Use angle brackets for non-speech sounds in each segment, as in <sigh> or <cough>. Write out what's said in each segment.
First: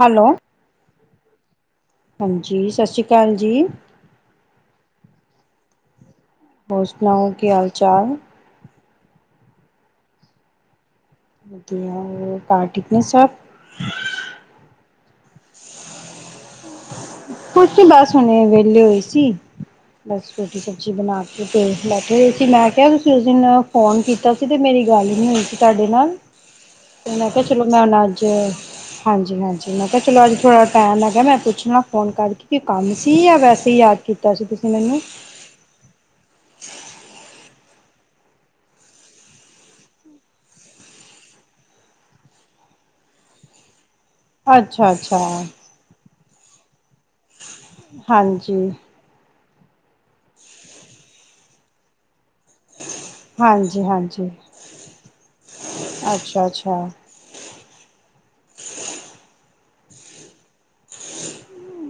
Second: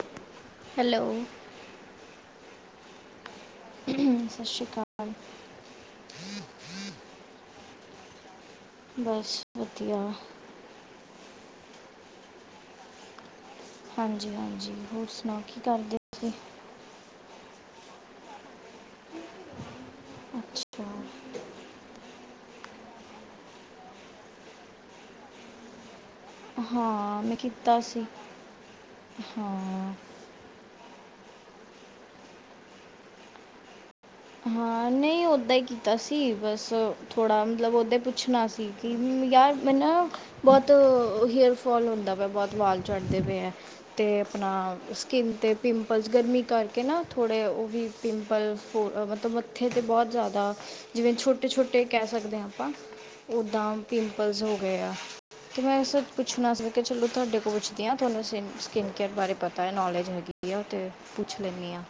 Hello hello ਹਾਂਜੀ ਸਤਿ ਸ਼੍ਰੀ ਅਕਾਲ ਜੀ ਸਤਿ ਸ਼੍ਰੀ ਅਕਾਲ ਹੋਰ ਸੁਣਾਓ ਕੀ ਹਾਲ ਚਾਲ ਬਸ ਵਧੀਆ ਵਧੀਆ ਹੋਰ ਘਰ ਠੀਕ ਨੇ ਸਭ ਹਾਂਜੀ ਹਾਂਜੀ ਹੋਰ ਸੁਣਾਓ ਕੀ ਕਰਦੇ ਹੋ ਤੁਸੀ ਕੁਛ ਨੀ ਬਸ ਹੁਣੇ ਵਿਹਲੇ ਹੋਏ ਸੀ ਬਸ ਰੋਟੀ ਅੱਛਾ ਸਬਜ਼ੀ ਬਣਾ ਕੇ ਤੇ ਬੈਠੇ ਹੋਏ ਸੀ ਮੈਂ ਕਿਹਾ ਉਸ ਦਿਨ ਫੋਨ ਕੀਤਾ ਸੀ ਤੇ ਮੇਰੀ ਗੱਲ ਹੀ ਨੀ ਹੋਈ ਸੀ ਤੁਹਾਡੇ ਨਾਲ ਤੇ ਹਾਂ ਮੈਂ ਕਿਹਾ ਚਲੋ ਕੀਤਾ ਮੈਂ ਹੁਣ ਸੀ ਅੱਜ ਹਾਂਜੀ, ਹਾਂਜੀ ਮੈਂ ਹਾਂ ਕਿਹਾ ਚਲੋ ਅੱਜ ਥੋੜਾ ਟਾਈਮ ਹੈਗਾ ਮੈਂ ਪੁੱਛ ਲਾ ਫੋਨ ਕਰਕੇ ਕੋਈ ਕੰਮ ਸੀ ਜਾਂ ਵੈਸੇ ਹੀ ਯਾਦ ਕੀਤਾ ਸੀ ਤੁਸੀਂ ਹਾਂ ਮੈਨੂੰ ਨਹੀਂ ਓਦਾਂ ਹੀ ਕੀ ਤਾ ਸੀ ਬਸ ਥੋੜ੍ਹਾ ਮਤਲਬ ਉਹਦੇ ਪੁੱਛਣਾ ਸੀ ਕਿ ਯਾਰ ਮੈਂ ਨਾ ਬਹੁਤ ਹੇਅਰ ਫੋਲ ਹੁੰਦਾ ਪਿਆ ਬਹੁਤ ਵਾਲ ਚੜ੍ਹਦੇ ਪਏ ਐ ਤੇ ਆਪਣਾ ਅੱਛਾ ਅੱਛਾ ਸਕਿੰਨ ਤੇ ਪਿੰਪਲਸ ਗਰਮੀ ਕਰਕੇ ਨਾ ਥੋੜ੍ਹੇ ਉਹ ਵੀ ਪਿੰਪਲ ਹਾਂਜੀ ਫੋ ਮਤਲਬ ਤੇ ਮੱਥੇ 'ਤੇ ਬਹੁਤ ਜ਼ਿਆਦਾ ਜਿਵੇਂ ਛੋਟੇ ਛੋਟੇ ਕਹਿ ਸਕਦੇ ਆ ਆ ਓਦਾਂ ਹਾਂਜੀ ਹਾਂਜੀ ਪਿੰਪਲਸ ਹੋ ਗਏ ਆ ਤੇ ਮੈਂ ਅੱਛਾ ਪੁੱਛਣਾ ਸੀ ਕਿ ਅੱਛਾ ਚਲੋ ਤੁਹਾਡੇ ਤੋਂ ਪੁੱਛਦੇ ਆ ਤੁਹਾਨੂੰ ਸਿ ਸਕਿੰਨ ਕੇਅਰ ਬਾਰੇ ਪਤਾ ਏ ਨੌਲੇਜ ਹੈਗੀ ਆ ਉਹ ਅਤੇ ਪੁੱਛ ਲੈਂਣੀ ਆ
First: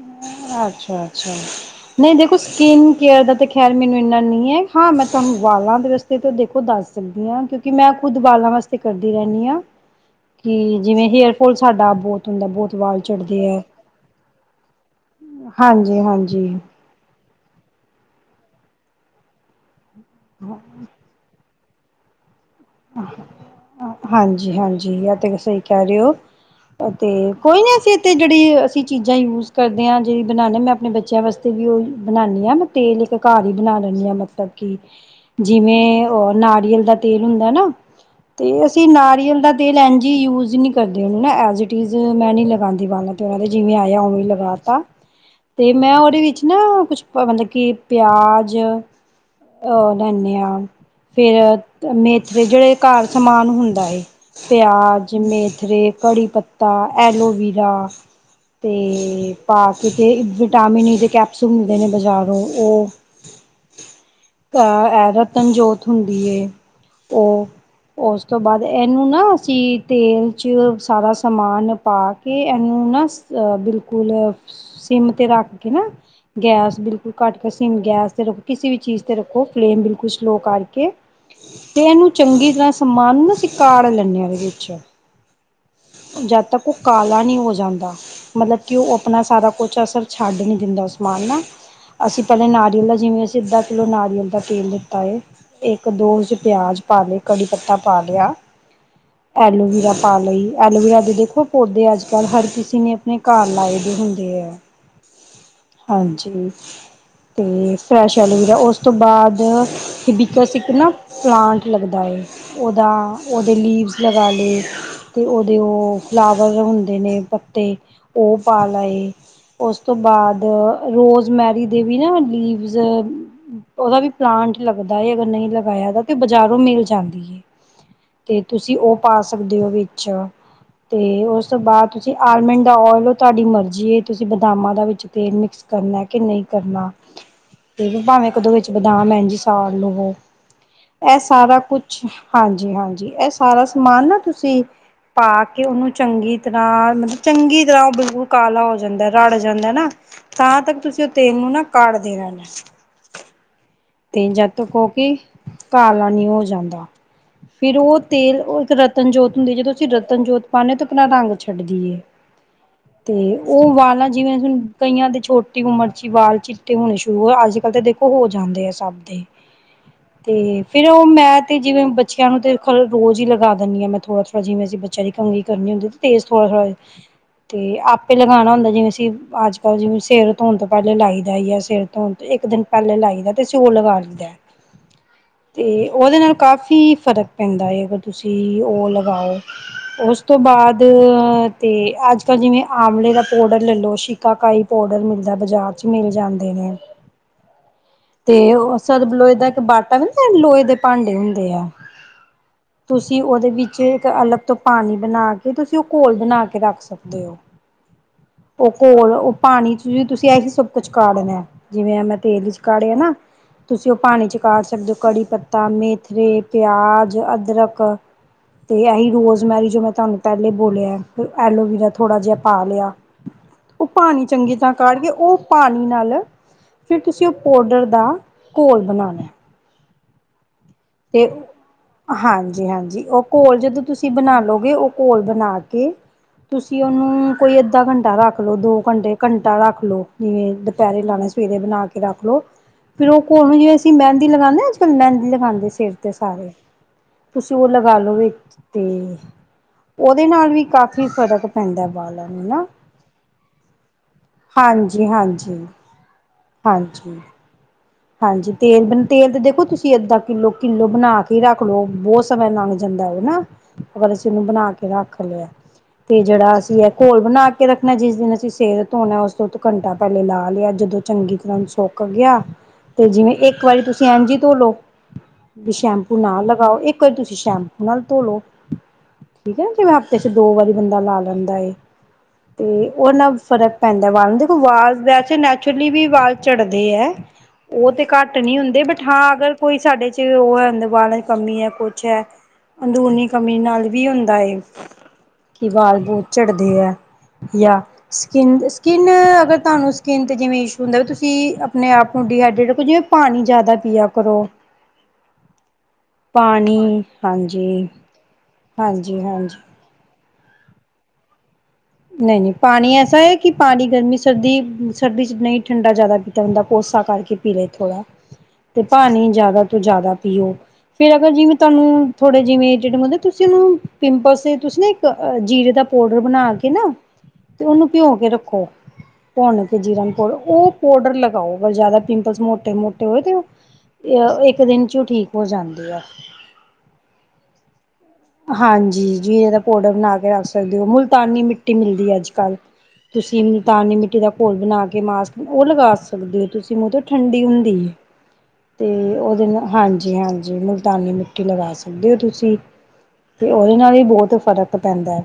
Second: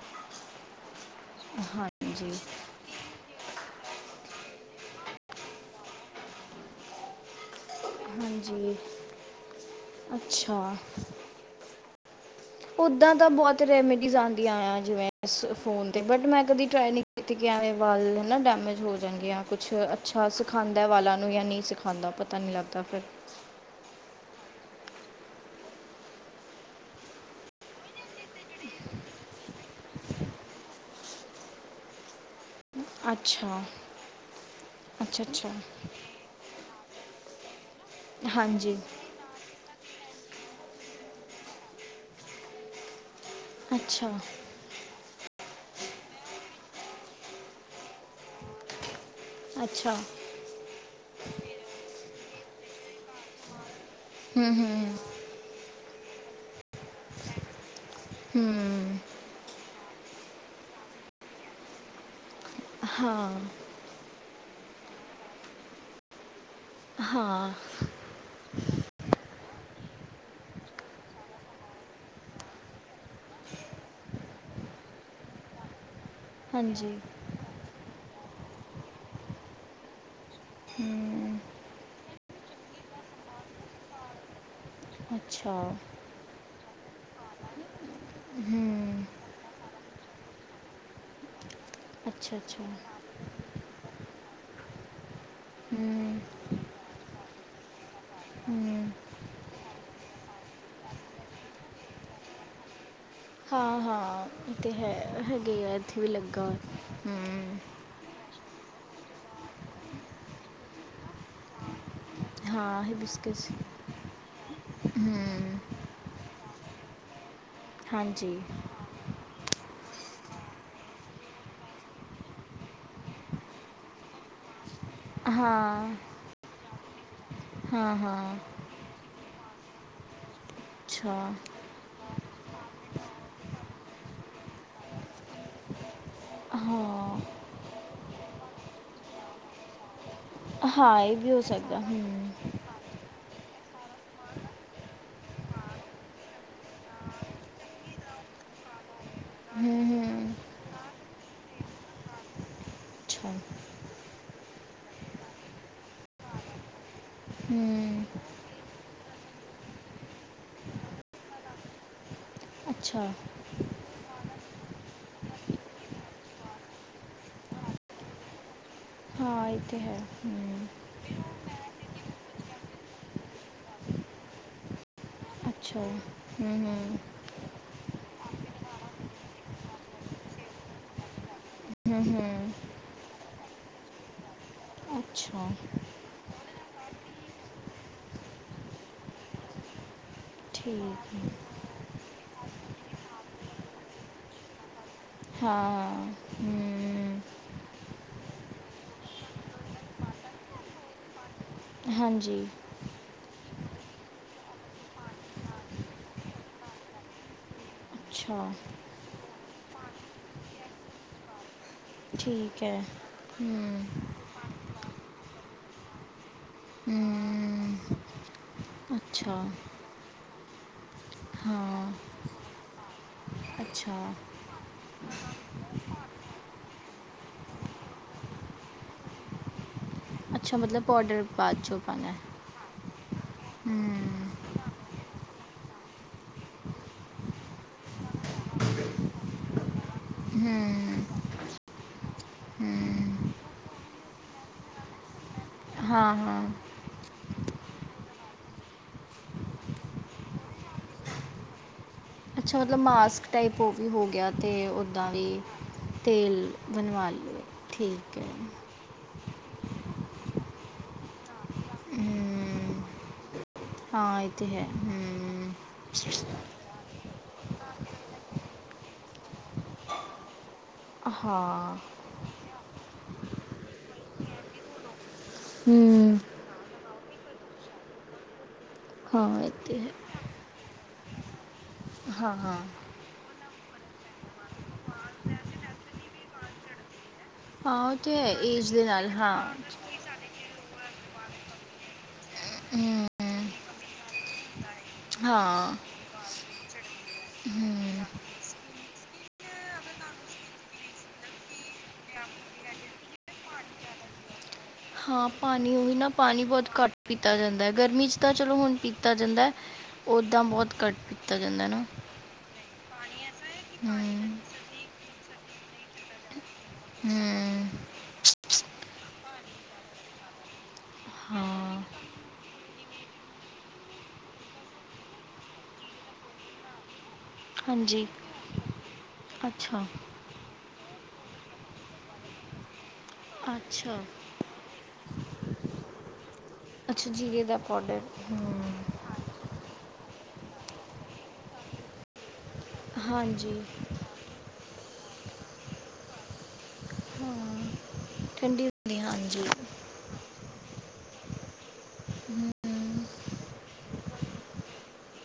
ਅੱਛਾ, ਅੱਛਾ ਨਹੀਂ ਦੇਖੋ ਸਕੀਨ ਕੈਰ ਦਾ ਤੇ ਖੈਰ ਮੈਨੂੰ ਇੰਨਾ ਨਹੀਂ ਏ ਹਾਂ ਮੈਂ ਤੁਹਾਨੂੰ ਵਾਲਾਂ ਦੇ ਰਸਤੇ ਤੋਂ ਦੇਖੋ ਦੱਸ ਦਿੰਦੀ ਆ ਕਿਉਂਕਿ ਕਿ ਮੈਂ ਖੁਦ ਵਾਲਾਂ ਵਾਸਤੇ ਹਾਂਜੀ ਕਰਦੀ ਰਹਿੰਦੀ ਆ ਕਿ ਜਿਵੇਂ ਹੇਅਰ ਫੋਲ ਸਾਡਾ ਬਹੁਤ ਹੁੰਦਾ ਬਹੁਤ ਵਾਲ ਓਦਾਂ ਤਾਂ ਝੜਦੇ ਹੈ ਬਹੁਤ ਰੈਮੀਡੀਜ਼ ਆਂਦੀਆਂ ਜਿਵੇਂ ਫੋਨ ਤੇ ਬਟ ਮੈਂ ਹਾਂਜੀ-ਹਾਂਜੀ। ਕਦੀ ਟਰਾਏ ਨੀ ਤਕੀਆਂ ਵੱਲੋ ਹਨਾ ਡੈਮੇਜ ਹੋ ਜਾਂਣਗੀਆਂ ਕੁਛ ਅੱਛਾ ਸਿਖਾਂਦਾ ਵਾਲਾ ਨ <unintelligible> ਪਤਾ ਨੀ ਲੱਗਦਾ ਫਿਰ <unintelligible> ਹਾਂਜੀ, ਹਾਂਜੀ ਆ ਤੇ ਸਹੀ ਕੈ ਰਹੇ ਹੋ ਤੇ ਕੋਈ ਨੀ ਅਸੀਂ ਤੇ ਜਿਹੜੀ ਅਸੀਂ ਚੀਜ਼ਾਂ ਯੂਜ ਕਰਦੇ ਆ ਜਿਹੜੀ ਬਣਾਦੇ ਹਾਂ ਮੈਂ ਆਪਣੇ ਬੱਚਿਆਂ ਵਾਸਤੇ ਵੀ ਉਹ ਬਣਾਣੀ ਆ ਤੇਲ ਇੱਕ ਘਰ ਹੀ ਅੱਛਾ ਬਣਾ ਲੈਂਣੀ ਆ ਮਤਲਬ ਕਿ ਅੱਛਾ ਅੱਛਾ ਜਿਵੇਂ ਉਹ ਨਾਰੀਅਲ ਦਾ ਤੇਲ ਹੁੰਦਾ ਨਾ ਤੇ ਹਾਂਜੀ ਅਸੀਂ ਨਾਰੀਅਲ ਦਾ ਤੇਲ ਐਂਜ ਈ ਯੂਜ ਨਹੀਂ ਕਰਦੀ ਨਾ ਐਜ਼ ਈ ਟੀਜ ਮੈਂ ਨਹੀਂ ਲਗਾਂਦੀ ਵਾਲਾ ਉਹਨਾਂ ਦੇ ਜਿਵੇਂ ਆਇਆ ਅੱਛਾ ਉਵੇਂ ਹੀ ਲਗਾ ਤਾ ਤੇ ਮੈਂ ਉਹਦੇ ਵਿੱਚ ਨਾ ਕੁਛ ਮਤਲਬ ਕਿ ਪਿਆਜ ਉਹ ਅੱਛਾ ਲੈਂਦੇ ਹਾਂ ਫੇਰ ਮੇਥਰੇ ਜੇੜੇ ਘਰ ਸਮਾਨ ਹੁੰਦਾ ਹੂੰ ਹੂੰ ਪਿਆਜ਼ ਮੇਥਰੇ ਕੜੀ ਪੱਤਾ ਐਲੋਵੀਰਾ ਹੂੰ ਤੇ ਪਾ ਕੇ ਤੇ ਵਿਟਾਮਿਨ ਈ ਦੇ ਕੈਪਸੂਲ ਮਿਲਦੇ ਨੇ ਬਜ਼ਾਰੋਂ ਇਹ ਹਾਂ ਅ ਰਤਨ ਜੋਤ ਹੁੰਦੀ ਹੈ ਉਹ ਹਾਂ ਉਸ ਤੋਂ ਬਾਅਦ ਇਹਨੂੰ ਨਾ ਅਸੀਂ ਤੇਲ 'ਚ ਸਾਰਾ ਸਮਾਨ ਪਾ ਕੇ ਇਹਨੂੰ ਨਾ ਅ ਬਿਲਕੁਲ ਸਿੰਮ ਤੇ ਰੱਖ ਕੇ ਨਾ ਗੈਸ ਹਾਂਜੀ ਬਿਲਕੁਲ ਘੱਟ ਕੇ ਸਿਮ ਗੈਸ 'ਤੇ ਰੱਖੋ ਕਿਸੇ ਵੀ ਚੀਜ਼ 'ਤੇ ਰੱਖੋ ਫਲੇਮ ਬਿਲਕੁਲ ਸਲੋ ਕਰਕੇ ਹੂੰ ਤੇ ਇਹਨੂੰ ਚੰਗੀ ਤਰ੍ਹਾਂ ਸਮਾਨ ਨੂੰ ਕਾੜ ਲੈਂਦੇ ਇਹਦੇ ਵਿੱਚ ਅੱਛਾ ਜਦ ਤੱਕ ਉਹ ਕਾਲਾ ਨਹੀਂ ਹੋ ਜਾਂਦਾ ਮਤਲਬ ਕਿ ਉਹ ਹੂੰ ਆਪਣਾ ਸਾਰਾ ਕੁਛ ਅਸਰ ਛੱਡ ਨੀ ਦਿੰਦਾ ਉਸ ਸਮਾਨ ਨਾ ਅਸੀਂ ਅੱਛਾ ਪੈਲਾਂ ਅੱਛਾ ਨਾਰੀਅਲ ਦਾ ਜਿਵੇਂ ਅਸੀਂ ਅੱਧਾ ਕਿਲੋ ਨਾਰੀਅਲ ਦਾ ਤੇਲ ਲਿਤਾ ਹੈ ਇੱਕ ਦੋ ਹੂੰ ਚ ਪਿਆਜ ਵਿਚ ਭਾਵੇ ਕੜੀ ਪੱਤਾ ਪਾ ਲਿਆ ਹੂੰ ਐਲੋਵੀਰਾ ਪਾ ਲਈ ਐਲੋਵੀਰਾ ਦੇ ਦੇਖੋ ਪੌਦੇ ਅੱਜ ਕੱਲ੍ਹ ਹਰ ਕਿਸੇ ਨੇ ਨੇ ਘਰ ਲਾਏ ਹਾਂ ਵੀ ਹਾਂ ਹੁੰਦੇ ਆ ਇਹ ਤਾਂ ਹੈ ਹੈਗੇ ਆ ਇੱਥੇ ਵੀ ਲੱਗਾ ਹਾਂਜੀ ਹੋਇਆ। ਹੂੰ ਅਤੇ ਫਰੈਸ਼ ਐਲਵੀਰ ਉਸ ਤੋਂ ਬਾਅਦ ਹ ਬਿਕਸ ਇੱਕ ਨਾ ਪਲਾਂਟ ਲੱਗਦਾ ਹੈ ਹਾਂ ਉਹਦਾ ਹਿਬਿਸਕਸ ਉਹਦੇ ਲੀਵਸ ਲਗਾ ਲਏ ਅਤੇ ਉਹ ਹੂੰ ਦੇ ਉਹ ਫਲਾਵਰ ਹੁੰਦੇ ਨੇ ਪੱਤੇ ਹਾਂਜੀ ਉਹ ਪਾ ਲਾਏ ਉਸ ਤੋਂ ਬਾਅਦ ਰੋਜ਼ਮੈਰੀ ਦੇ ਵੀ ਨਾ ਲੀਵਜ਼ ਉਹਦਾ ਵੀ ਪਲਾਂਟ ਲੱਗਦਾ ਏ ਅਗਰ ਹਾਂ ਨਹੀਂ ਲਗਾਇਆ ਤੇ ਬਾਜ਼ਾਰੋਂ ਮਿਲ ਜਾਂਦੀ ਏ ਹਾਂ ਹਾਂ ਤੇ ਤੁਸੀਂ ਉਹ ਪਾ ਸਕਦੇ ਹੋ ਵਿੱਚ ਅੱਛਾ ਤੇ ਉਸ ਤੋਂ ਬਾਦ ਤੁਸੀਂ ਆਲਮੰਡ ਦਾ ਓਏਲ ਹੋ ਤੁਹਾਡੀ ਮਰਜ਼ੀ ਤੁਸੀਂ ਬਦਾਮਾਂ ਦਾ ਵਿੱਚ ਤੇਲ ਮਿਕਸ ਕਰਨਾ ਕਿ ਨਹੀਂ ਕਰਨਾ ਹਾਂ ਇਹ ਵੀ ਭਾਵੇਂ ਕਦੋਂ ਵਿੱਚ ਬਦਾਮ ਇ ਜੀ ਸਾੜ ਲਵੋ ਹਾਂ ਇਹ ਵੀ ਹੋ ਸਾਰਾ ਸਕਦਾ ਕੁਛ ਹੂੰ ਹਾਂਜੀ ਹਾਂਜੀ ਇਹ ਸਾਰਾ ਸਮਾਨ ਨਾ ਤੁਸੀਂ ਪਾ ਕੇ ਉਹਨੂੰ ਚੰਗੀ ਤਰ੍ਹਾਂ ਮਤਲਬ ਚੰਗੀ ਤਰ੍ਹਾਂ ਉਹ ਬਿਲਕੁਲ ਕਾਲਾ ਹੋ ਜਾਂਦਾ ਰੜ ਜਾਂਦਾ ਹੂੰ ਨਾ ਹੂੰ ਤਾਂ ਤੱਕ ਤੁਸੀਂ ਉਹ ਤੇਲ ਨੂੰ ਨਾ ਕਾੜਦੇ ਦੇ ਰੈਣਾ ਛ ਤੇ ਜਦ ਤਕ ਓਕੀ ਕਾਲਾ ਨੀ ਹੋ ਜਾਂਦਾ ਫੇਿਰ ਉਹ ਹੂੰ ਤੇਲ ਉਹ ਇੱਕ ਰਤਨ ਜੋਤ ਹੁੰਦੀ ਜਦੋਂ ਅਸੀਂ ਰਤਨ ਜੋਤ ਪਾਂਦੇ ਤਾਂ ਆਪਣਾ ਰੰਗ ਛੱਡਦੀ ਏ ਅੱਛਾ ਤੇ ਉਹ ਵਾਲਾਂ ਜਿਵੇਂ ਹੁਣ ਕਈਆਂ ਦੀ ਛੋਟੀ ਉਮਰ ਚ ਹੀ ਵਾਲ ਚਿੱਟੇ ਹੋਣੇ ਸ਼ੁਰੂ ਹੋ ਅੱਜ ਕੱਲ੍ਹ ਤਾਂ ਦੇਖੋ ਹੋ ਜਾਂਦੇ ਆ ਸੱਭਦੇ ਹਾਂ ਇਹ ਤਾਂ ਹੈ ਹ ਉਹ ਮੈਂ ਤੇ ਜਿਵੇਂ ਬੱਚਿਆਂ ਨੂੰ ਖ ਰੋਜ਼ ਹੀ ਲਗਾ ਦਿੰਦੀ ਹਾਂ, ਮੈਂ ਥੋੜਾ- ਥੋੜਾ ਜਿਵੇਂ ਅਸੀਂ ਬੱਚਿਆਂ ਦੀ ਕੰਘੀ ਕਰਨੀ ਅੱਛਾ ਹੁੰਦੀ, ਤੇ ਥੋੜ੍ਹਾ ਹੂੰ ਥੋ੍ਹਾ ਹੂੰ ਅਤੇ ਆਪੇ ਲਗਾਉਣਾ ਹੁੰਦਾ ਜਿਵੇਂ ਅਂ ਅੱਜ ਕੱਲ ਜਿਵੇਂ ਸਿਰ ਧੋਣ ਤੋਂ ਪਹਿਲਾਂ ਲਾਈ ਦਾ ਹੀਈ, ਸਿਰ ਹੂੰ ਧੋਣ ਤੋਂ ਇੱਕ ਹੂੰ ਦਿਨ ਪਹਿਲੇ ਲਾਈ ਦਾ, ਤੇ ਅਸੀ ੳ ਲਗਾ ਲਈਦਾ। ਅੱਛਾ ਅਤੇ ਉਹਦੇ ਨਾਲ ਕਾਫੀ ਫ਼ਰਕ ਪੈਂਦਾ ਹੈ, ਅਗਰ ਤੁਸੀਂ ਉਹ ਲਗਾਓ। ਉਸ ਤੋਂ ਬਾਅਦ ਠੀਕ ਹੈ। ਤੇ ਅੱਜ ਕੱਲ੍ਹ ਜਿਵੇਂ ਆਮਲੇ ਦਾ ਪਾਊਡਰ ਲੈ ਲਓ, ਸ਼ਿਕਾਕਾਈ ਪਾਊਡਰ ਮਿਲ ਦਾਂ ਬਾਜ਼ਾਰ 'ਚ ਮਿਲ ਹਾਂ ਜਾਂਦੇ ਨੇ, ਹੂੰ ਤੇ ਉਹ ਸਰਬ ਲੋਏ ਦਾ ਇੱਕ ਬਾਟਾ ਵੀ, ਲੋਹੇ ਦੇ ਭਾਂਡੇ ਹੁੰਦੇ ਆ ਹਾਂਜੀ। ਤੁਸੀਂ ਉਹਦੇ ਵਿੱਚ ਇੱਕ ਅਲੱਗ ਤੋਂ ਪਾਣੀ ਬਣਾ ਕੇ, ਤੁਸੀਂ ਉਹ ਘੋਲ ਬਣਾ ਕੇ ਰੱਖ ਸਕਦੇ ਹੋ। ਅੱਛਾ। ਉਹ ਘੋਲ ਉਹ ਪਾਣੀ 'ਚ ਵੀ ਤੁਸੀਂ ਇਹੀ ਸਭ ਕੁਛ ਕਾਢਨਾ ਹੈ, ਜਿਵੇ ਮੈਂ ਤੇਲ ਵਿੱਚ ਠੀਕ ਹੈ ਕਾੜੇ ਨਾ, ਹੂੰ ਤੁਸੀਂ ਉਹ ਪਾਣੀ 'ਚ ਪਾ ਸਕਦੇ ਹੋ। ਕੜੀ ਪੱਤਾ, ਮੇਥਰੇ, ਪਿਆਜ, ਹੂੰ ਅਦਰਕ ਤੇ ਇਹੀ ਅੱਛਾ ਰੋਜ਼ਮੈਰੀ ਜੋ ਮੈਂ ਤੁਹਾਨੂੰ ਪਹਿਲੇ ਬੋਲਿਆ, ਐਲੋਵਰਾ ਹਾਂ ਥੋੜ੍ਹਾ ਜਿਹਾ ਪਾ ਲਿਆ ਉਹ ਅੱਛਾ ਪਾਣੀ ਚੰਗੀ ਤਰ੍ਹਾਂ ਕਾਢ ਕੇ, ਉਹ ਪਾਣੀ ਨਾਲ ਫਿਰ ਤੁਸੀਂ ਉਹ ਪੌਡਰ ਦਾ ਘੋਲ ਬਣਾਉਨਾ। ਅੱਛਾ, ਮਤਲਬ ਪ ਔਡਰ ਬਾਅਦ 'ਚ ਹੋ ਪਾਉਣਾ। ਹਾਂਜੀ ਹਾਂਜੀ, ਉਹ ਘੋਲ ਜਦੋਂ ਤੁਸੀਂ ਹੂੰ ਬਣਾ ਲਉਗੇ, ਉਹ ਘੋਲ ਬਣਾ ਓ ਤੁਸੀਂ ਉਹਨੂੰ ਕੋਈ ਅੱਧਾ ਘੰਟਾ ਰੱਖ ਲੋ, ਦੋ ਘੰਟੇ ਘੰਟਾ ਰੱਖ ਲਓ ਤੇ ਜਿਵੇਂ ਦੁਪਹਿਰੇ ਲਾਣਾ, ਸਵੇਰੇ ਬਣਾ ਕੇ ਰੱਖ ਲਓ, ਫੇਰ ਉਹ ਘੋਲ ਨੂੰ ਜਿਵੇਂ ਅਸੀਂ ਮਹਿੰਦੀ ਲਗਾਉਦੇ ਹ ਅਜ ਕੱਲ੍ਹ, ਮਹਿੰਦੀ ਲਗਾਉਂਦੇ ਸੀ ਸਿਰ ਤੇ ਹਾਂ ਹਾਂ ਸਾਰੇ ਤੁਸੀਂ ਉਹ ਲਗਾ ਲਓਗੇ ਤੇ, ਉਹਦੇ ਨਾਲ ਵੀ ਕਾਫੀ ਫ਼ਰਕ ਪੈਂਦਾ ਬਾਲ ਅੱਛਾ ਮਤਲਬ ਮਾਸਕ ਟਾਈਪ ਉਹ ਵੀ ਹੋ ਗਿਆ, ਅਤੇ ਉੱਦਾਂ ਵੀ ਹਾਂਜੀ-ਹਾਂਜੀ, ਤੇਲ ਬਣਵਾ ਹਾਂਜੀ। ਹਾਂਜੀ ਲਿਓ, ਠੀਕ ਹੈ। ਹਾਂਜੀ ਤੇਲ ਬ ਤੇਲ ਤੇ ਦੇਖੋ, ਤੁਸੀਂ ਅੱਧਾਂ ਕਿੱਲੋ -ਕਿੱਲੋ ਬਣਾ ਕੇ ਰੱਖ ਲਓ, ਬਹੁਤ ਸਮੇਂ ਲੰਗ ਹੂੰ ਜਾਂਦਾ ਉਹ ਨਾ। ਅਗਰ ਹਾਂ ਅਸੀਂ ਇਹ ਉਹਨੂੰ ਤਾਂ ਹੈ ਬਣਾ ਕੇ ਰੱਖ ਲਿਆ, ਹੂੰ ਤੇ ਜਿਹੜਾ ਅਸੀਂ ਘੋਲ ਬਣਾ ਕੇ ਰੱਖਣਾ ਜਿਸ ਦਿਨ ਅਸੀਂ ਸਿਰ ਧੋਣਾ, ਉਸ ਤੋਂ ਘੰਟਾ ਪਹਿਲੇ ਲਾ ਲਿਆ ਜਦੋਂ ਚੰਗੀ ਤਰ੍ਹਾਂ ਹਾਂ ਸੌੱਕ ਗਿਆ, ਤੇ ਜਿਵੇਂ ਇੱਕ ਵਾਰੀ ਤੁਸੀਂ ਐਨ ਜੀ ਧੋਲੋ ਵੀ ਸ਼ੈਂਪੂ ਹੂੰ ਨਾ ਲਗਾਓ, ਇੱਕ ਵਾਰੀ ਤੁਸੀਂ ਸ਼ੈਂਪੂ ਨਾਲ ਧੋਲੋ। ਹਾਂ ਇਹ ਠੀਕ ਹੈ ਨਾ, ਤਾਂ ਜਿਵੇਂ ਹਫ਼ਤੇ 'ਚ ਦੋ ਵਾਰੀ ਬੰਦਾ ਲਾ ਲੈਂਦਾ ਏ ਹਾਂ ਹਾਂ ਤੇ ਉਹ ਨਾਲ ਫ਼ਰਕ ਪੈਂਦਾ ਵਾਲ ਨੂੰ, ਦੇਖੋ ਵਾਲ ਵੈਸੇ ਨੈਚੁਰਲੀ ਵੀ ਵਾਲ ਝੜਦੇ ਹੈ। ਉਹ ਹਾਂ ਤੇ ਤਾਂ ਹੈ ਘੱਟ ਨਹੀਂ ਏਜ ਹੁੰਦੇ, ਦੇ ਬਟ ਨਾਲ ਹਾਂ ਅਗਰ ਕੋਈ ਸਾਡੇ 'ਚ ਉਹ ਹੈ ਬਾਲਾਂ 'ਚ ਕਮੀ ਹੈ ਕੁਛ ਹੈ, ਅੰਦਰੂਨੀ ਹੂੰ ਕਮੀ ਨਾਲ ਵੀ ਹੁੰਦਾ। ਕਿ ਹਾਂ ਵਾਲ ਬੂ ਝੜਦੇ ਹੈ ਜਾਂ, ਹਮ, ਸਕੀਨ, ਸਕਿਨ ਅਗਰ ਤੁਹਾਨੂੰ ਸਕਿਨ ਤੇ ਜਿਵੇਂ ਇਸ਼ੂ ਹੁੰਦਾ ਤੁਸੀਂ ਆਪਣੇ ਆਪ ਨੂੰ ਡੀਹਾ ਡਰੇਟ, ਜਿਵੇਂ ਪਾਣੀ ਜਿਆਦਾ ਪੀਆ ਕਰੋ। ਹਾਂ ਪਾਣੀ ਉਹ ਵੀ ਨਾ ਪਾਣੀ ਬਹੁਤ ਘੱਟ ਪੀਤਾ ਜਾਂਦਾ, ਗਰਮੀ 'ਚ ਤਾਂ ਚਲੋ ਹੁਣ ਪੀਤਾ ਹਾਂਜੀ ਜਾਂਦਾ। ਹਾਂਜੀ ਉੱਦਾਂ ਬਹੁਤ ਘੱਟ ਪੀਤਾ ਜਾਂਦਾ ਨਾ। ਨਹੀਂ ਨਹੀਂ ਪਾਣੀ ਐਸਾ ਹੈ, ਕਿ ਪਾਣੀ ਗਰਮੀ ਹਮ, ਸਰਦੀ ਸਰਦੀ 'ਚ ਨਹੀਂ ਠੰਡਾ ਜ਼ਿਆਦਾ ਪੀਤਾ ਹੁੰਦਾ, ਬੰਦਾ ਕੋਸਾ ਕਰਕੇ ਪੀ ਲਏ ਹਮ, ਥੋੜ੍ਹਾ ਤੇ ਪਾਣੀ ਜ਼ਿਆਦਾ ਤੋਂ ਜ਼ਿਆਦਾ ਪੀਓ। ਫੇਰ ਅਗਰ ਜਿਵੇਂ ਹਾਂ ਤੁਹਾਨੂੰ ਥੋੜੇ ਜਿਵੇਂਿਡੁੰਦੇ ਤੁਸੀਂ ਉਹਨੂੰ ਪਿੰਪਲਸ ਦੇ ਤੁਸੀਂ। ਜੀਰੇ ਦਾ ਪਾਊਡਰ ਬਣਾ ਕੇ- ਨਾ ਤੇ ਉਹਨੂੰ ਹਾਂਜੀ ਭਿਓ ਕੇ ਰੱਖੋ ਭੁਨ ਕੇ ਅੱਛਾ ਜੀਰਾ ਨੂੰ। ਫੇਰ ਉਹ ਪਾੋਡਰ ਲਗਾਓ ਜ਼ਿਆਦਾ ਪਿੰਪਲਸ ਮੋਟੇ- ਮੋਟੇ। ਹੋ ਤੇ ਅੱਛਾ ਇੱਕ ਦਿਨ ਚ ਠੀਕ ਹੋ ਜਾਂਦੇ ਆ। ਅੱਛਾ ਜੀਰੇ ਦਾ ਪਾਊਡਰ। ਹਮ ਹਾਂਜੀ ਜੀਰੇ ਦਾ ਪਾਊਡਰ ਬਣਾ ਕੇ ਰੱਖ ਸਕਦੇ ਹੋ, ਮੁਲਤਾਨੀ ਮਿੱਟੀ ਮਿਲਦੀ ਹੈ ਅੱਜ ਕੱਲ। ਤੁਸੀਂ ਹਾਂਜੀ ਮੁਲਤਾਨੀ ਮਿੱਟੀ ਦਾ ਘੋਲ ਬਣਾ ਕੇ ਮਾਸਕ ਉਹ ਲਗਾ ਸਕਦੇ ਹੋ ਤੁਸੀਂ ਮੁਹਦੇ। ਠੰਡੀ ਹਾਂ ਹੁੰਦੀ ਹੈ, ਠੰਡੀ ਹੁੰਦੀ ਤੇ ਹਾਂਜੀ ਉਹਦੇ ਨਾਲ ਹਾਂਜੀ- ਹਾਂਜੀ ਮੁਲ- ਤਾਨੀ ਮਿੱਟੀ ਲਗਾ ਸਕਦੇ ਹੋ ਤੁਸੀਂ। ਹਮ, ਤੇ ਉਹਦੇ ਨਾਲ ਵੀ ਬਹੁਤ ਫ਼ਰਕ ਪੈਂਦਾ ਹੈ।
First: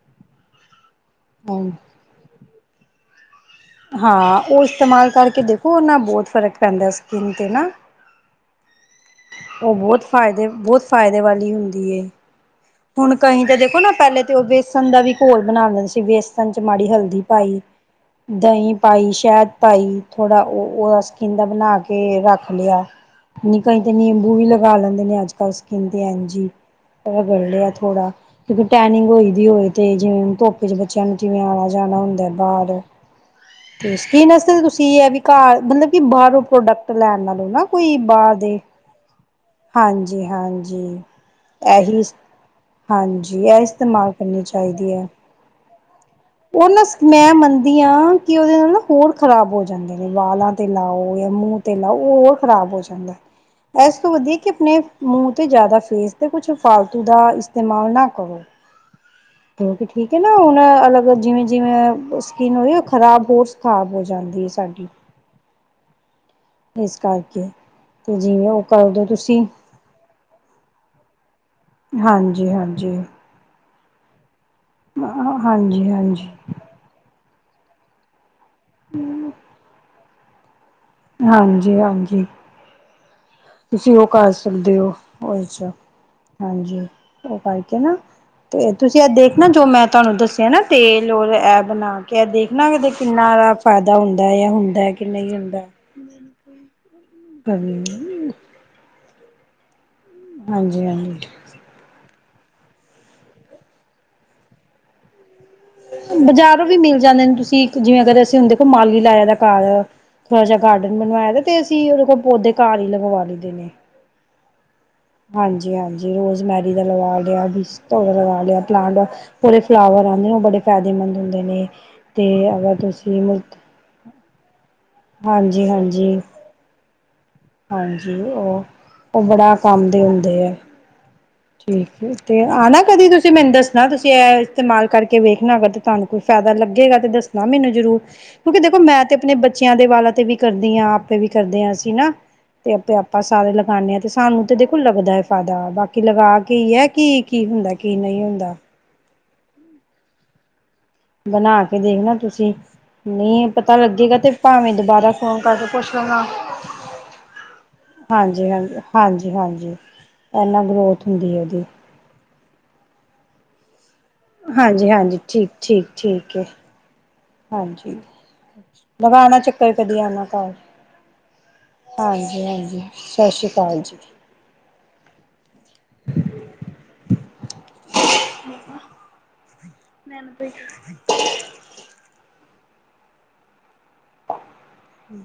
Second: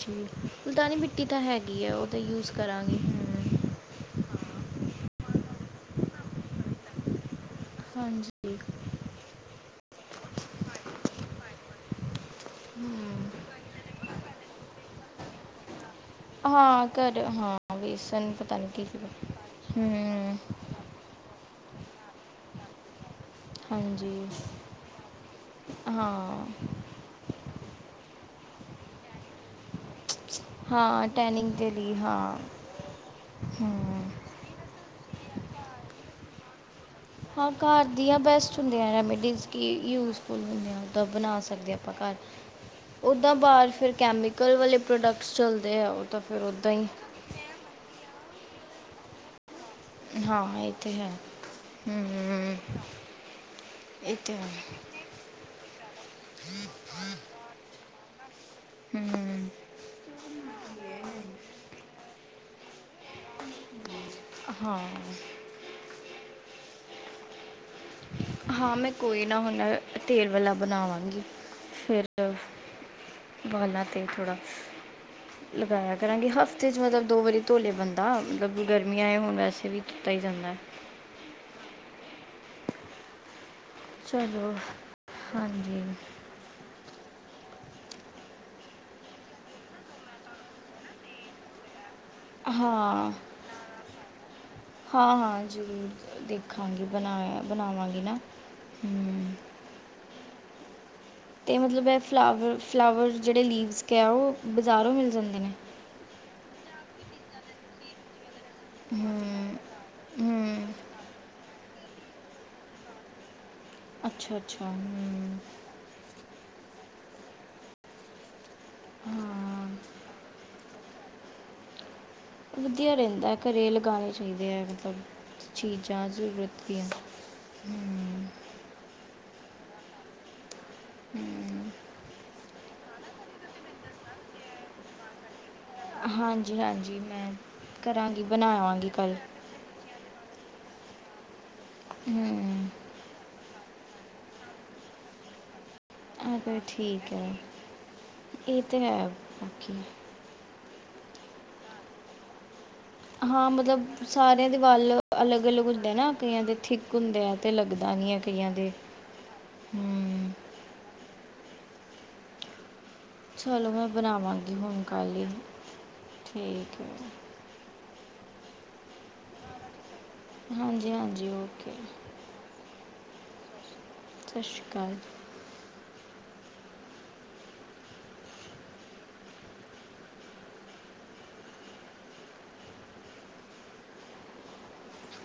ਜੀ ਮੁਲਤਾਨੀ ਮਿੱਟੀ ਤਾਂ ਹਾਂ ਹੈਗੀ ਹੈ, ਉਹ ਤਾਂ ਯੂਜ ਕਰਾਂਗੀ। ਹਾਂ ਉਹ ਇਸਤੇਮਾਲ ਕਰਕੇ ਦੇਖੋ ਉਹਨਾਂ ਬਹੁਤ ਫਰਕ ਪੈਂਦਾ ਸਕਿੰਨ 'ਤੇ ਨਾ। ਹਾਂਜੀ। ਉਹ ਬਹੁਤ ਫਾਇਦੇ- ਬਹੁਤ ਫਾਇਦੇ ਵਾਲੀ ਹੁੰਦੀ ਏ। ਹੁਣ ਕਹੀ ਤਾਂ ਦੇਖੋ ਨਾ ਪਹਿਲੇ ਤੇ ਉਹ ਬੇਸਣ ਦਾ ਵੀ ਘੋਲ ਬਣਾ ਲੈਂਦੇ ਸੀਗੇ। ਪਂਚ ਹਾਂ ਮਾੜੀ ਕਰ ਹਲਦੀ ਹਾਂ ਪਾਈ, ਵੇਸਨ ਪਤਾ ਨਹੀਂ ਦਹੀਂ ਕੀ ਕੀ ਪਾਈ, ਸ਼ਹਿਦ ਪਾਈ, ਹਮ ਥੋੜਾ ਉਹ- ਉਹ ਸ- ਓਂਦਾ ਬਣਾ ਕੇ ਰੱਖ ਲਿਆ। ਕਹੀ ਤੇ ਹਾਂਜੀ ਨਿੰਬੂ ਵੀ ਲਗਾ ਲੈਂਦੇ ਨੇ ਅੱਜ ਕੱਲ ਸਕਿੰਨ ਤੇ ਹਾਂ ਹਾਂਜੀ। ਕਰ ਲੇਆ ਥੋਡਾ ਜਿਥੇ ਟਾਈਨਿੰਗ ਹੋਈ ਦੀ ਐ ਓਥੇ। ਤੇ ਜਿਵੇਂ ਧੋੱਪ ਚ ਬੱਚਿਆਂ ਹਾਂ ਨੂੰ ਜਿਵੇਂ ਟੈਨਿੰਗ ਆਉਣਾ- ਦੇ ਲਈ ਜਾਣਾ ਹੁੰਦਾ ਹਾਂ ਬਾਹਰ, ਤੇ ਇਸ ਹੂੰ ਫਿਰਨਸ ਤੁਸੀਂ ਇਹ ਹੈ ਵੀ ਘਰ ਮਤਲਬ ਕਿ ਬਾਹਰੋਂ ਪ੍ਰੋਡਕਟ ਲੈਣ ਨਾਲਓ ਹਾਂ ਨਾ ਘਰ ਕੋਈ ਦੀਆਂ ਬਾਹਰ ਬੈਸਟ ਦੇ, ਰੈਮੀਡੀਜ਼ ਕੀ ਯੂਜਫੁੱਲ ਹੁੰਦੀਆਂ ਹਾਂਜੀ-ਹਾਂਜੀ। ਉਦਾਂ ਬਣਾ ਸਕਦੇ ਹਾਂ ਆਪਾਂ ਇਹੀ ਘਰ ਉਦਾਂ ਹਾਂਜੀ ਇਹ ਬਾਹਰ ਫੇਰ ਇਸਤੇਮਾਲ ਕਰਨੀ ਕੈਮੀਕਲ ਵਾਲੇ ਚਾਹੀਦੀ ਐ। ਪ੍ਰੋਡਕਟਸ ਚੱਲਦੇ ਆ ਉਹ ਤਾਂ ਫੇਰ ਉਹ ਓਦਾਂ ਨਾ ਹੀ, ਮੈਂ ਮੰਨਦੀ ਹਾਂ ਕੀ ਉਹਨਾ ਨਾਲ ਹੋਰ ਖ਼ਰਾਬ ਹੋ ਜਾਂਦੇ ਨੇ ਵਾਲਾਂ ਹਾਂ 'ਤੇ ਇਹ ਤਾਂ ਹੈ ਲਾਓ ਜਾਂ ਮੂੰਹ 'ਤੇ ਲਾਓ ਹੋਰ ਹੂੰ ਖ਼ਰਾਬ ਹੋ ਜਾਂਦਾ। ਇਸ ਤੋਂ ਇਹ ਵਧੀ ਤਾਂ ਹੈ ਮੂੰਹ ਤੇ ਜ਼ਿਆਦਾ ਫੇਸ ਤੇ ਕੁਛ ਫਾਲਤੂ ਦਾ ਇਸਤੇਮਾਲ ਨਾ ਕਰੋ। ਹੂੰ ਕਿਉਂਕਿ ਠੀਕ ਹੈ ਨਾ ਹੁਣ ਅਲੱਗ ਜਿਵੇਂ- ਜਿਵੇਂ ਸਕਿਨ ਹੋਈ ਖ਼ਰਾਬ ਹੋਰ, ਖਰਾਬ ਹੋ ਜਾਂਦੀ ਹੈ ਹਾਂ ਸਾਡੀ, ਇਸ ਕਰਕੇ। ਤੇ ਜਿਵੇਂ ਉਹ ਹਾਂ ਮੈਂ ਕਰਦੋ ਕੋਈ ਤੁਸੀਂ- ਨਾ ਹੁਣ ਤੇਲ ਵਾਲਾ ਬਣਾਵਾਂਗੀ ਫੇਰ ਹਾਂਜੀ ਹਾਂਜੀ ਬਾਂਲਾ ਤੇ ਥੋੜਾ। ਹਾਂਜੀ ਲਗਾਇਆ ਹਾਂਜੀ ਕਰਾਂਗੇ ਹਫ- ਤੇ ਚਲੋ ਦੋ ਵਾਰੀ ਧੋਲੇ ਬੰਦਾ ਮਤਲਬ ਗਰਮੀਆਂ ਏ ਹੋੁਣ ਵੈਸੇ ਵੀ ਧੋਤਾ ਹੀ ਜਾਂਦਾ। ਹਾਂਜੀ- ਹਾਂਜੀ। ਤੁਸੀਂ ਉਹ ਕਰ ਚਲੋ ਸਕਦੇ ਹੋ ਉਹਦੇ ਚ ਹਾਂਜੀ ਹਾਂਜੀ ਉਹ ਕਰਕੇ ਨਾ, ਤੇ ਤੁਸੀਂ ਇਹ ਦੇਖ ਨਾ ਜੋ ਮੈਂ ਤੁਹਾਨੂੰ ਦੱਸਿਆ ਨਾ ਤੇਲ ਔਰ ਇਹ ਬਣਾ, ਕ ਦੇਖਣਾ ਕਿਤੇ ਹਾਂ ਕਿੰਨਾ ਜਾਦ ਫਾਇਦਾ ਹੁੰਦਾ ਆ ਹੁਣ। ਹਾਂ- ਹਾਂ ਜ਼ਰੂਰ ਦੇਖਾਂਗੀ ਬਣਾ ਹਾਂਜੀ ਬਣਾਵਾਂਗੀ ਨਾ, ਹੂੰ। ਹਾਂਜੀ- ਹਾਂਜੀ। ਤੇ ਮਤਲਬ ਹੈ ਫਲਾਵਰ- ਫਲਾਵਰ ਜਿਹੜੇ ਲੀਵਸ ਕੇਆ ਉਹ ਬਜ਼ਾਰੋਂ ਮਿਲ ਜਾਂਦੇ ਨੇ। ਬਜ਼ਾਰੋਂ ਵੀ ਮਿਲ ਜਾਂਦੇ ਨੇ ਤੁਸੀਂ ਇਕ ਜਿਵੇਂ ਅਗਰ ਅਸੀਂ ਹੁੰਣ ਦੇ- ਮਾਲੀ ਲਾਏਆ ਵਾ ਹਮ ਘਰ ਥੋੜਾ ਜਿਹਾ ਹਮ ਗਾਰਡਨ ਬਣਵਾਇਆ। ਤੇ ਅਸੀਂ ਉਹਦੇ ਕੋਲ ਪੌਦੇ ਘਰ ਹੀ ਲਗਵਾ ਲਈ ਦੇ ਨੇ। ਅੱਛਾ- ਅੱਛਾ। ਹਾਂਜੀ -ਹਾਂਜੀ ਰੋਜ਼ਮੈਰੀ ਦਾ ਲਵਾ ਲਿਆ, ਬਿਸ ਦਾ ਲਵਾ ਲਿਆ। ਪਲਾਂਟ ਹਾਂ ਪੂਰੇ ਫਲਾਵਰ ਆਉਂਦੇ ਨੇ, ਉਹ ਬੜੇ ਫਾਇਦੇਮੰਦ ਹੁੰਦੇ ਨੇ। ਤੇ ਅਗਰ ਵਧੀਆ ਤੁਸੀਂ ਰਹਿੰਦਾ ਹੈ, ਘਰੇ ਲਗਾਉਣੇ ਚਾਹੀਦੇ ਹੈ, ਮਤਲਬ ਹਾਂਜੀ ਚੀਜ਼ਾਂ ਹਾਂਜੀ ਜ਼ਰੂਰਤ ਦੀਆਂ। ਹਾਂਜੀ, ਹਮ ਉਹ, ਉਹ ਬੜਾ ਕੰਮ ਦੇ ਹੁੰਦੇ ਹੈ। ਹਮ ਠੀਕ ਤੇ ਆ, ਨਾ ਕਦੀ ਤੁਸੀਂ ਮੈਨੂੰ ਦੱਸਣਾ, ਤੁਸੀਂ ਇਹ ਇਸਤੇਮਾਲ ਕਰਕੇ ਵੇਖਣਾ ਕਦੇ। ਤੁਹਾਨੂੰ ਕੋਈ ਫਾਇਦਾ ਹਾਂਜੀ ਲੱਗੇਗਾ, ਹਾਂਜੀ ਤੇ ਮੈਂ ਦੱਸਣਾ ਮੈਨੂੰ ਜ਼ਰੂਰ, ਕਰਾਂਗੀ ਕਿਉਂਕਿ ਦੇਖੋ ਬਣਾਵਾਂਗੀ ਮੈਂ ਤੇ ਕੱਲ ਆਪਣੇ ਬੱਚਿਆਂ ਦੇ ਵਾਲਾ ਤੇ ਵੀ। ਕਰਦੀ ਹਾਂ, ਆਪੇ ਵੀ ਕਰਦੇ ਹਾਂ, ਅਸੀਂ ਨਾ ਹੂੰ ਤੇ ਆਪ, ਆਪਾਂ ਸਾਰੇ ਲਗਾਉਂਦੇ ਹਾਂ, ਤੇ ਸਾਨੂੰ ਤੇ ਦੇਖੋ ਲੱਗਦਾ ਏ ਫਾਇਦਾ ਬਾਕੀ ਕਿ ਆ ਲਗਾ ਕੇ, ਤਾਂ ਹੀ ਹੈ, ਕਿ ਕੀ ਹੁੰਦਾ, ਕੀ ਨਹੀਂ ਹੁੰਦਾ। ਅਤੇ ਹੈ, ਬਾਕੀ। ਬਣਾ ਕੇ, ਦੇਖਣਾ ਤੁਸੀਂ। ਨਹੀਂ ਹਾਂ ਪਤਾ ਮਤਲਬ, ਲੱਗੇਗਾ ਤੇ ਸਾਰਿਆਂ ਦੇ ਭਾਵੇਂ ਵਾਲ ਦੁਬਾਰਾ ਫੋਨ ਅਲੱਗ ਕਰਕੇ -ਅਲੱਗ ਹੁੰਦੇ ਪੁੱਛ ਹੈਨਾ, ਲੈਣਾ ਕਈਆਂ ਦੇ ਥਿੱਕ ਹੁੰਦੇ ਆ। ਤੇ ਲੱਗਦਾ ਨਹੀਂ, ਹੈ ਕਈਆਂ ਹਾਂਜੀ ਦੇ, ਹਾਂਜੀ ਹਾਂਜੀ -ਹਾਂਜੀ, ਹੂੰ ਇੰਨਾ ਗਰੋਥ ਹੁੰਦੀ ਹੈ, ਉਹਦੀ। ਚਲੋ, ਮੈਂ ਬਣਾਵਾਂਗੀ, ਹੁਣ ਕੱਲ ਹਾਂਜੀ-ਹਾਂਜੀ, ਹੀ ਠੀਕ-ਠੀਕ, ਏ ਠੀਕ ਹੈ। ਹਾਂਜੀ ਲਗਾਉਣਾ, ਚੱਕਰ ਕਦੀ ਆਣਾ। ਹਾਂਜੀ -ਹਾਂਜੀ ਓਕੇ। ਹਾਂਜੀ -ਹਾਂਜੀ, ਸਤਿ ਸ਼੍ਰੀ ਅਕਾਲ ਜੀ। ਸਤਿ ਸ਼੍ਰੀ ਅਕਾਲ। <unintelligible> ਮੈ, ਤੇਈ। ਹੂੰ।